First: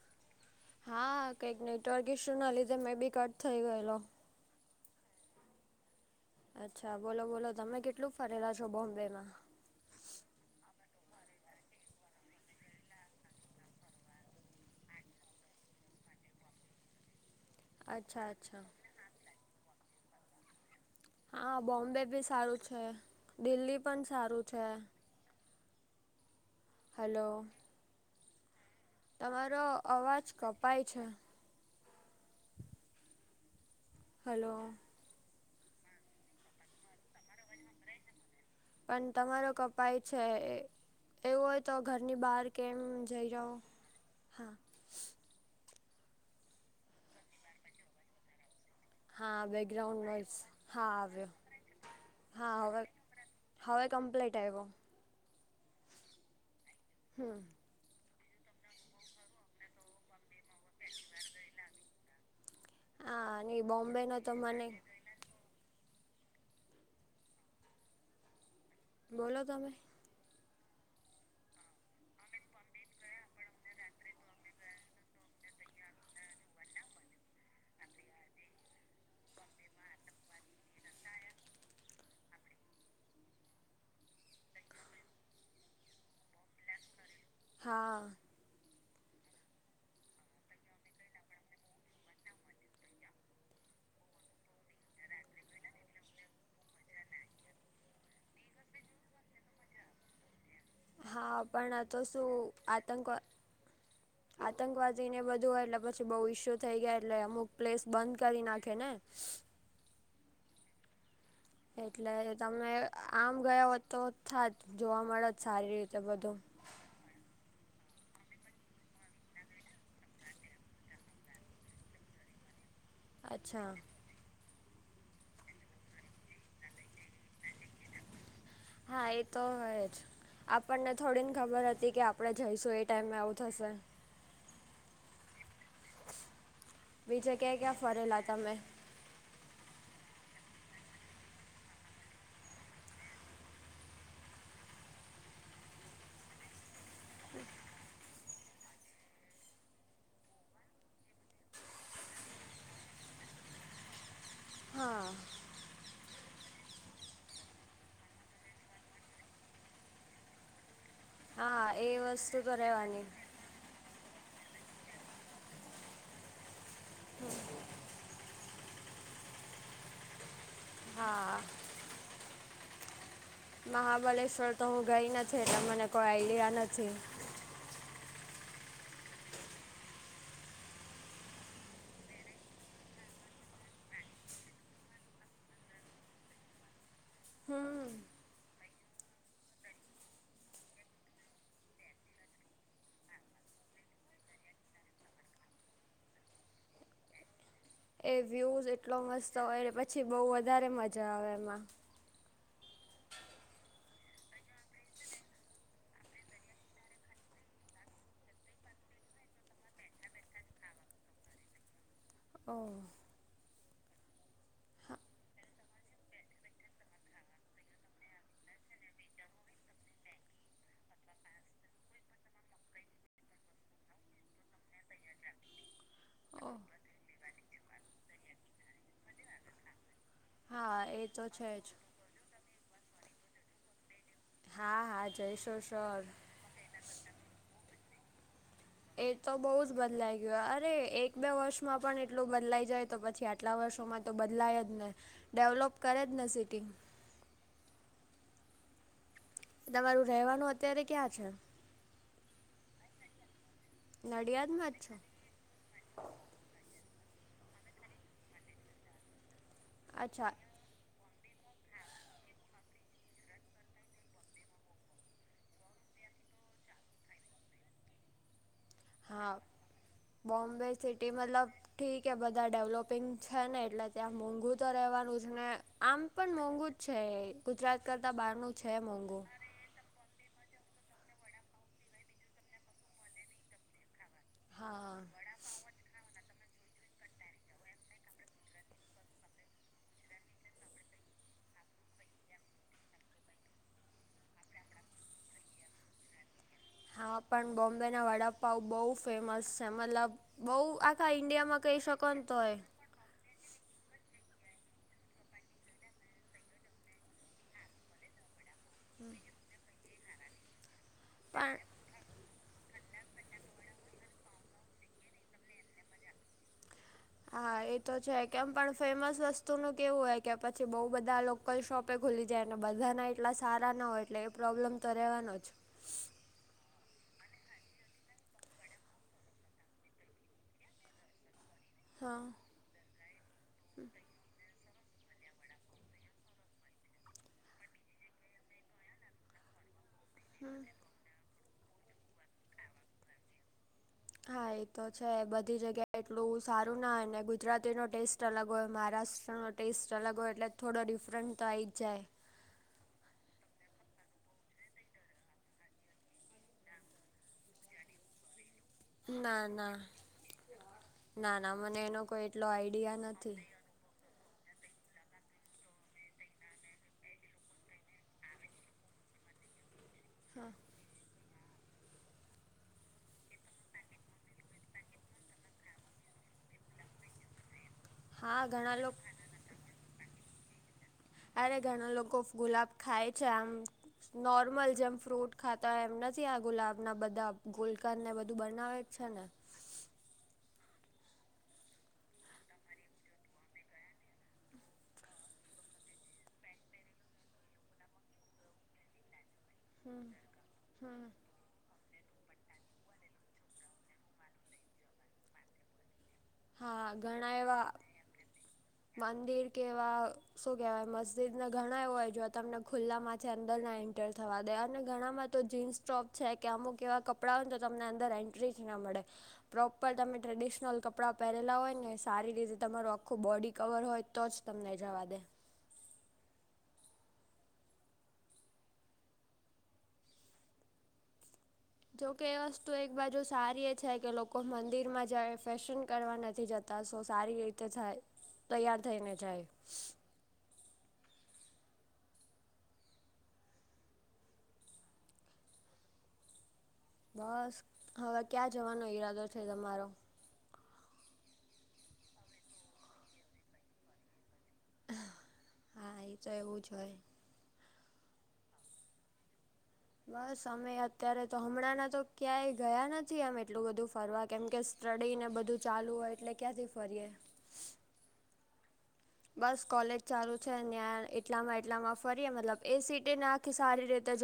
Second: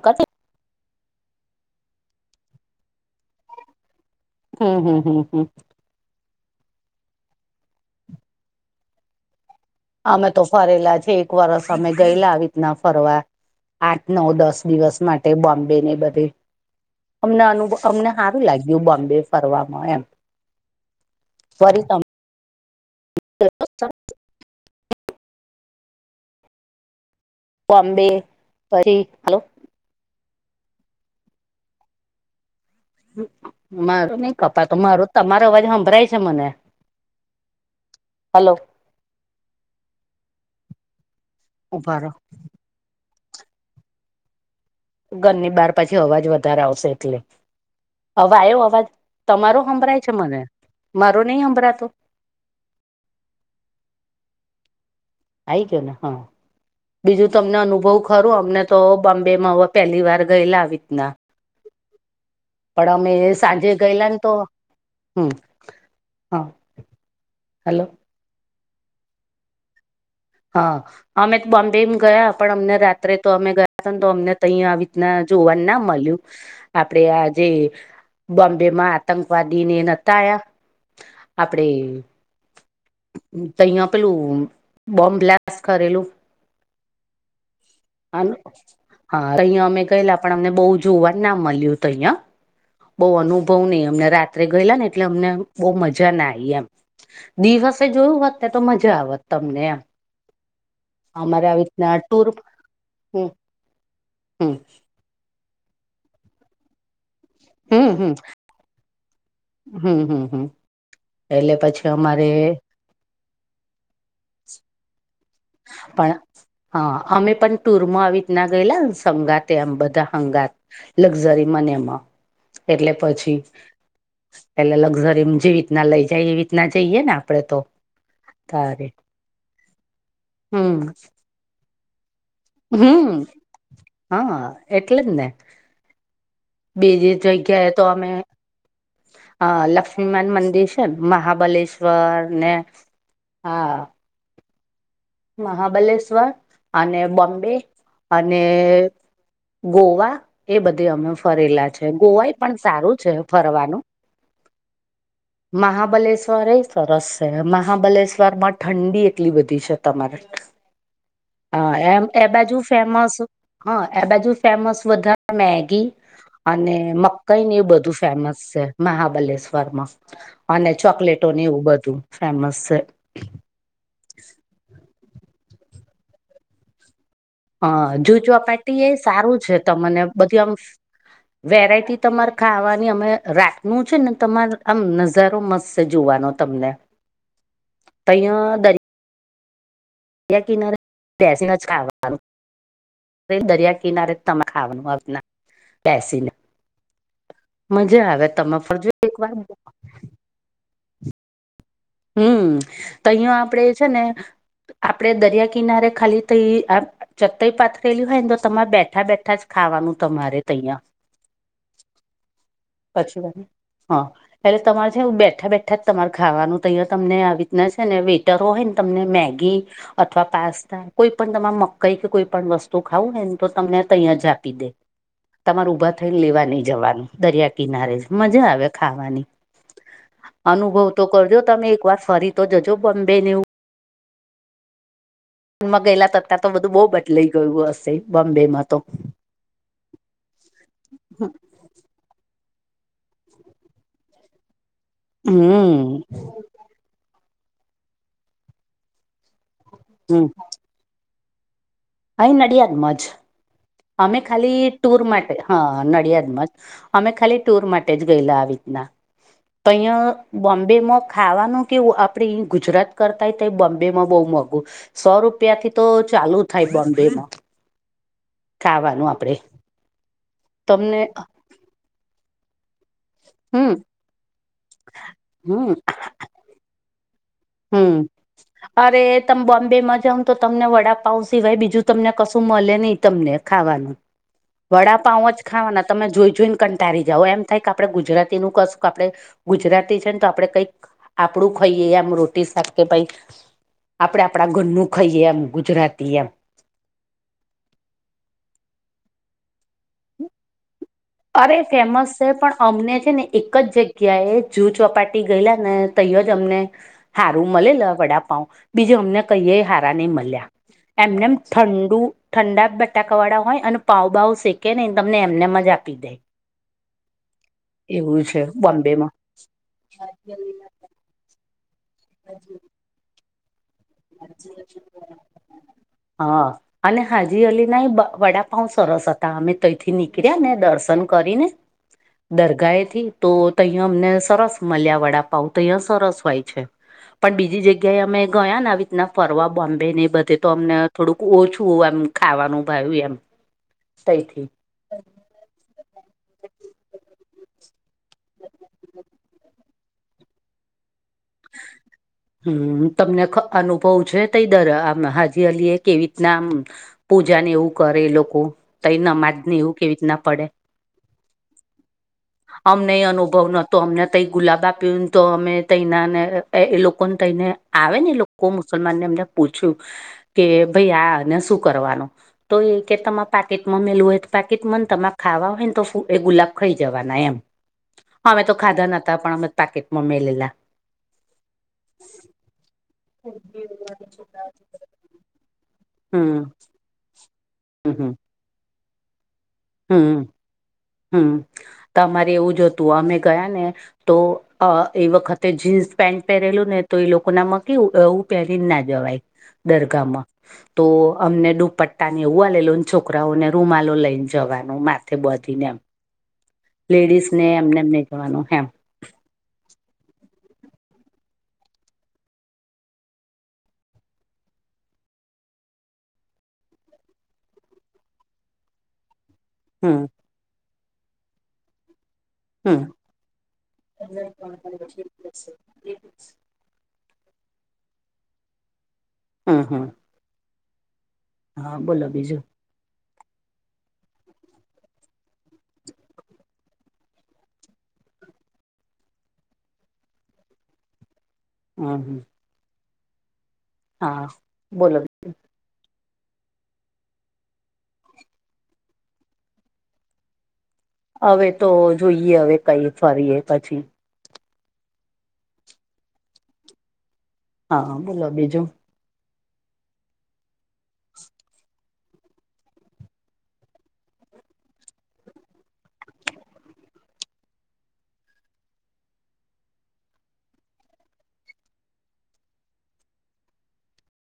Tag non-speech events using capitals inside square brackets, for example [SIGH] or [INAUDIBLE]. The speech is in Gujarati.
કતે હા કંઈક નેટવર્ક ઇસ્યુ ના લીધે મેં બી કટ થઈ ગયેલો. હમ્મ હમ્મ હમ્મ હમ્મ. અચ્છા બોલો બોલો તમે કેટલું ફરેલા છો બોમ્બે માં? અમે તો ફરેલા છે એક વરસ અમે ગયેલા આવી રીતના ફરવા આઠ નવ દસ દિવસ માટે બોમ્બે ને બધે અમને અનુ અમને અચ્છા સારું અચ્છા લાગ્યું બોમ્બે ફરવાવામાં એમ. હા ફરી બોમ્બે તમે ભી સારું છે દિલ્હી પણ સારું છે. હલો. બોમ્બે ફરી હલો તમારો અવાજ કપાય છે. મારું નઈ હલો કપા તો માર તમારો અવાજ સંંભળય છે મને. હલો. પણ તમારો કપાય છે એવું હોય તો ઉભા રહો ઘરની બહાર કેમ જઈ આવો. હા. ઘરની બાર પછી અવાજ વધારે આવશે એટલે હવે આવ્યો અવાજ. હા તમારો સંંભળય બેકગ્રાઉન્ડ છે નોઈસ મને હા મારો આવ્યો નહી સંંભળતો. હા હવે હવે કમ્પ્લીટ આવ્યો. આવી ગયો ને હા બીજું હમ તમને અનુભવ ખરું અમને તો બોમ્બેમાં હવે પહેલી વાર ગયેલા આવી રીતના પણ અમે હા નહીં સાંજે ગયેલા બોમ્બેનો ને તો મને હ હા હલો. બોલો તમે. હા. અમે તો બોમ્બેમ ગયા પણ અમને રાત્રે તો અમે ગયા હતાને તો અમને તહીં આવી રીતના જોવાનું ના મળ્યું. આપડે આ જે બોમ્બે માં આતંકવાદીને નહતા આવયા આપણેે તો અહયા પેલું બોમ્બ બ્લાસ્ટ કરેલું. હા. હ હા અહીં અમે ગયલા પણ અમને બહ જોવાનું ના મળ્યું હતું અહિયાં. બહુ અનુભવ નહ અમને રાત્રે ગયેલા ને એટલે અમને બહ મજા ના આવી. દિવસે જોયું હોત ને તો મજા આવેત તમને એમ. હા અમારે આવી પણ રીતના તો ટુર શું આતંકવા હમ હમ આતંકવાદ ને બધું હોય એટલે પછી બહુ ઈસ્યુ થઈ ગયા એટલે અમુક પ્લેસ હમ હમ બંધ કરી નાખે ને. હમ હમ હમ એટલે પછી એટલે અમારે તમે આમ ગયો હો તો થા જ જોવા મળે જ સારી રીતે પણ બધું. હા અમે પણ ટુરમાં આવી ના ગયેલા સંગાતે આમ બધા સંગાત લક્ઝરી માં ને એમાં એટલે પછી અચ્છા પેલે લક્ઝરી જેવી રીતના લઈ જાય એવી રીતના જઈએ ને આપડે તો હા એ તો હય જ હમ આપણને થોડીને ખબર હતી કે આપણે જઈશું એ ટાઈમે હમ આવું થશે. હા એટલે જ ને. બીજી બીજે ક્યા ક્યા ફરેલા તમેં? હ લક્ષ્મીમાન મંદિર છે મહાબલેશ્વર ને હા મહાબલેશ્વર અને બોમ્બે અને ગોવા એ બધી અમે ફરેલા છે. ગોવાય પણ સારું છે ફરવાનું. હા. મહાબલેશ્વર એ સરસ છે. મહાબલેશ્વર માં ઠંડી એટલી બધી છે તમારે. હા, એ એમ વસ્તુ તો બાજુ રહેવાની. ફેમસ હા, એ બાજુ ફેમસ વધારે મેગી અને ને મકઈ ને એવું બધું ફેમસ છે મહાબલેશ્વર માં. અને ચોકલેટો હા એવું બધું ફેમસ છે. મહાબલેશ્વર તો હું ગઈ નથી એટલે મને કોઈ આઈડિયા નથી. હા, જુહ ચોપાટી એ સારું છે તમને બધું આમ વેરાયટી તમારે ખાવાની અમે રાતનું છે ને તમાર આમ નજારો મસ્ત તે જોવાનો તમને. હ તૈયા દર યા કિનારે બેસીનેજ ખાવાનું. તે દરિયા કિનારે તમારે ખાવાનું આપના બેસી ને. મજા આવે તમે ફરજો એક વાર. છી બહુ વધારે મજા આવે એમાં. હમ્મ, તો અહીયાં આપડે છે ને આપડે દરિયા કિનારે ખાલી થઈ આપ ચત્તઈ પાથરેલી હોય ને તો તમારે બેઠા બેઠા જ ખાવાનું તમારે તહીંયા. ઓ. પછી વાને હા. એટલે તમારે હા છે બેઠા બેઠા જ તમારે ખાવાનું તૈયા તમને આવી રીતના છે ને વેટરો હોય તમને મેગી અથવા પાસ્તા કોઈ પણ તમારે મકઈ કે કોઈ પણ વસ્તુ ખાઉ હાએ ને તો તમને તહીં આજ આપી દે. તમારે ઊભા થઈને લેવા ઓહ નહી જવાનું દરિયા કિનારે મજા આવે ખાવાની હા અનુભવ એ તો કરજો છે તમે જ એક વાર ફરી. તો જજો બોમ્બે ને એવું હા હા જઈશ. માં ગયેલા થતા તો બધું બહુ બદલાઈ ગયું હશે બોમ્બે માં તો. એ તો બઉુ જ બદલાઈ ગયો અરે એક બે વર્ષમાં પણ એટલું બદલાઈ જાય તો પછી આ કેટલા વર્ષોમાં તો બદલાય જ ને ડેવલોપ હમ કરે જ ને સિટી. તમારું હમ રહેવાનું અત્યારે ક્યાં છે? અહી નડિયાદમાં જ. અમે ખાલી નડિયાદમાં જ છો ટૂર માટે હા નડિયાદમાં જ. અમે ખાલી ટુર માટે જ ગયેલા આવી રીતના. તહીયા અચ્છા બોમ્બ બેમાં ખાવાનું કેવું આપડે ગુજરાત કરતાય તો બોમ્બેમાં બહુ મોંઘું. સો રૂપિયા થી તો ચાલુ થાય બોમ્બેમાં. ખાવાનું આપડે હા, બોમ્બે તમને સિટી મતલબ ઠીક એ બધા ડેવલોપિંગ છે ને હમ એટલે ત્યાં મોંઘું તો રહેવાનું છે ને હમ આમ પણ મોંઘુ જ છે એ. હમ્મ, અરે તમે બોમ્બે માં જાઓ તો તમને વડાપઉ સિવાય બીજું તમને કશું મલે નહી તમને ખાવાનું. હા વડાપઉ જ ખાવાના તમે જોઈ જોઈને કંટળી જાઓ એમ થાય કે આપડે ગુજરાતી નું કશું કે આપડે ગુજરાતી છે ને તો આપડે કંઈક આપડું ખાઈએ આમ રોટ તે સાથ કે ભાઈ આપડે આપડા ઘરનું ખાઈએ એમ ગુજરાતી એમ. હા પણ બોમ્બેના વડાપઉ બહુ ફેમસ છે મતલબ બઉ આખા ઈન્ડિયામાં કહી શકો ને તોય. મને છે ને. એક જ જગ્યાએ, જૂ ચોપાટી ગયેલા ને ત્યાં જ અમને. હારું મલેલા વડાપઉ બીજું અમને કઈ હારા નહી મલ્યા. એમનેમ પણ ઠંડુ ઠંડા બટાકા વાળા હોય અને પાવ ભાવ શેકે ને તમને એમને જ આપી દે. હા, એ તો છે એવું કેમ પણ બોમ્બેમાં ફેમસ વસ્તુ ન કેવું હોય કે પછી બઉુ બધા લોક લોકલ શોપે ખુલી જાય, અને બધાના એટલા સારા ના હોય. એટલે એ પ્રોબ્લેમ તો રહેવાનો જ હા. અને હાજી અલી ના એ વડાપાઉ સરસ હતા. અમે ત્યાંથી નીકળ્યા ને દર્શન કરીને. હા દરગાહે થી. તો તહંયા અમને સરસ મળ્યા વડાપાઉં, તોહં સરસ હોય છે. પણ બીજી જગ્યાએ અમે ગયા ને આવી. ના, ફરવા બોમ્બે ને બધે, તો હમ અમને થોડુંક ઓછું એમ ખાવાનું ભાવે એમ. હા, તઈથી એ તો છે. બધી જગ્યા એટલું સારું ના ગુજરાતીનો ટેસ્ટ અલગ હોય, મહારાષ્ટ્રનો ટેસ્ટ અલગ હોય, એટલે થોડો ડિફરન્ટ તો આવી જ જાય. હમ તમને અનુભવ છે, તે દરગાહ આમ હાજીઅલી એ કેવી રીતના આમ પૂજા ને એવું કરે એ લોકો, તો એઓ નમાજ ના ને ના એવું કેવી રીતના પડે? ના ના, મને એનો કોઈ. એટલો અમને આઈડિયા અનુભવ નથી. તો અમને તઈ ગુલાબા પી ને, તો અમે તઈ ના ને, એ લોકોને તઈને આવે ને લોકો. કોક મુસલમાન ને એમને પૂછ્યું કે, હા ભાઈ આને શું કરવાનું? તો એ કે, તમારે પાકેટમાં મેલું હોય તો પાકેટમાં, ને તમારે ખાવા હોય ને, તો એ ગુલાબ ખાઈ જ. જવાના એમ. હમે હા તો ઘણા ખાધા લોકો નતા, પણ અમે પાકેટમાં મેલેલા. અરે ઘણા લોકો ગુલાબ ખાય છે, આમ નોર્મલ જેમ ફ્રૂટ ખાતા એમ નથી, આ હમ ગુલાબના બધા ગોલક ને હમ બધું બનાવે જ છે ને. હમ, હમ, તમારે એવું જોતું, અમે ગયા ને તો. અ એ વખતે જીન્સ પેન્ટ પહેરેલું ને, તો એ લોકો, ના, માં કેવું પહેરીને ના જવાય. હમ દરગાહમાં તો હમ અમને દુપટ્ટા ને એવું, લે લો ને, છોકરાઓને રૂમાલો લઈને. જવાનું માથે, બધીને એમ, હા ઘણા લેડીસને એવા એમને, એમને જવાનું એમ. મંદિર કેવા? શું કેહેવાય, મસ્જિદ ને? ઘણા એવો હોય, જો તમને ખુલ્લા માંથી અંદર ના એન્ટર થવા દે, અને ઘણામાં તો જીન્સ ટોપ છે કે અમુક એવા કપડાં હોય ને, તો તમને અંદર એન્ટ્રી જ ના મળે. પ્રોપર, હમ તમે ટ્રેડિશનલ કપડાં પહેરેલા હોય ને, સારી રીતે હમ તમારું આખું બોડી કવર હોય તો જ તમને જવા દે [UNINTELLIGIBLE] હમ, હમ. હા બોલો જો બીજું કેવા? તો એક બાજુ સારી એ છે કે લોકો મંદિર માં જ ફર્ેશન કરવા નથી જતા, સો સારી. તે થાય, તૈયાર થઈને જાય. હમ, હા. હા, બોલો? બસ, હવે ક્યાં જવાનો ઈરાદો છે તમારો? હવે તો જોઈએ, હવે કઈ ફરીએ પછી. હા, એ તો એવું જ હોય. હા, બોલો બીજું. [UNINTELLIGIBLE] બસ, અમે અત્યારે તો, હમણાંના તો ક્યાંય ગયા નથી, આમે એટલું બધું ફરવા, કેમ કે ત્રડઈને બધું ચાલું હોય, એટલે ક્યાંથી ફરીએ. બસ, કોલેજ ચાલુ છે, ત્યાં એટલામાં એટલામાં ફરીએ, મતલબ એ સીટે નાખી, સારી રીતે જો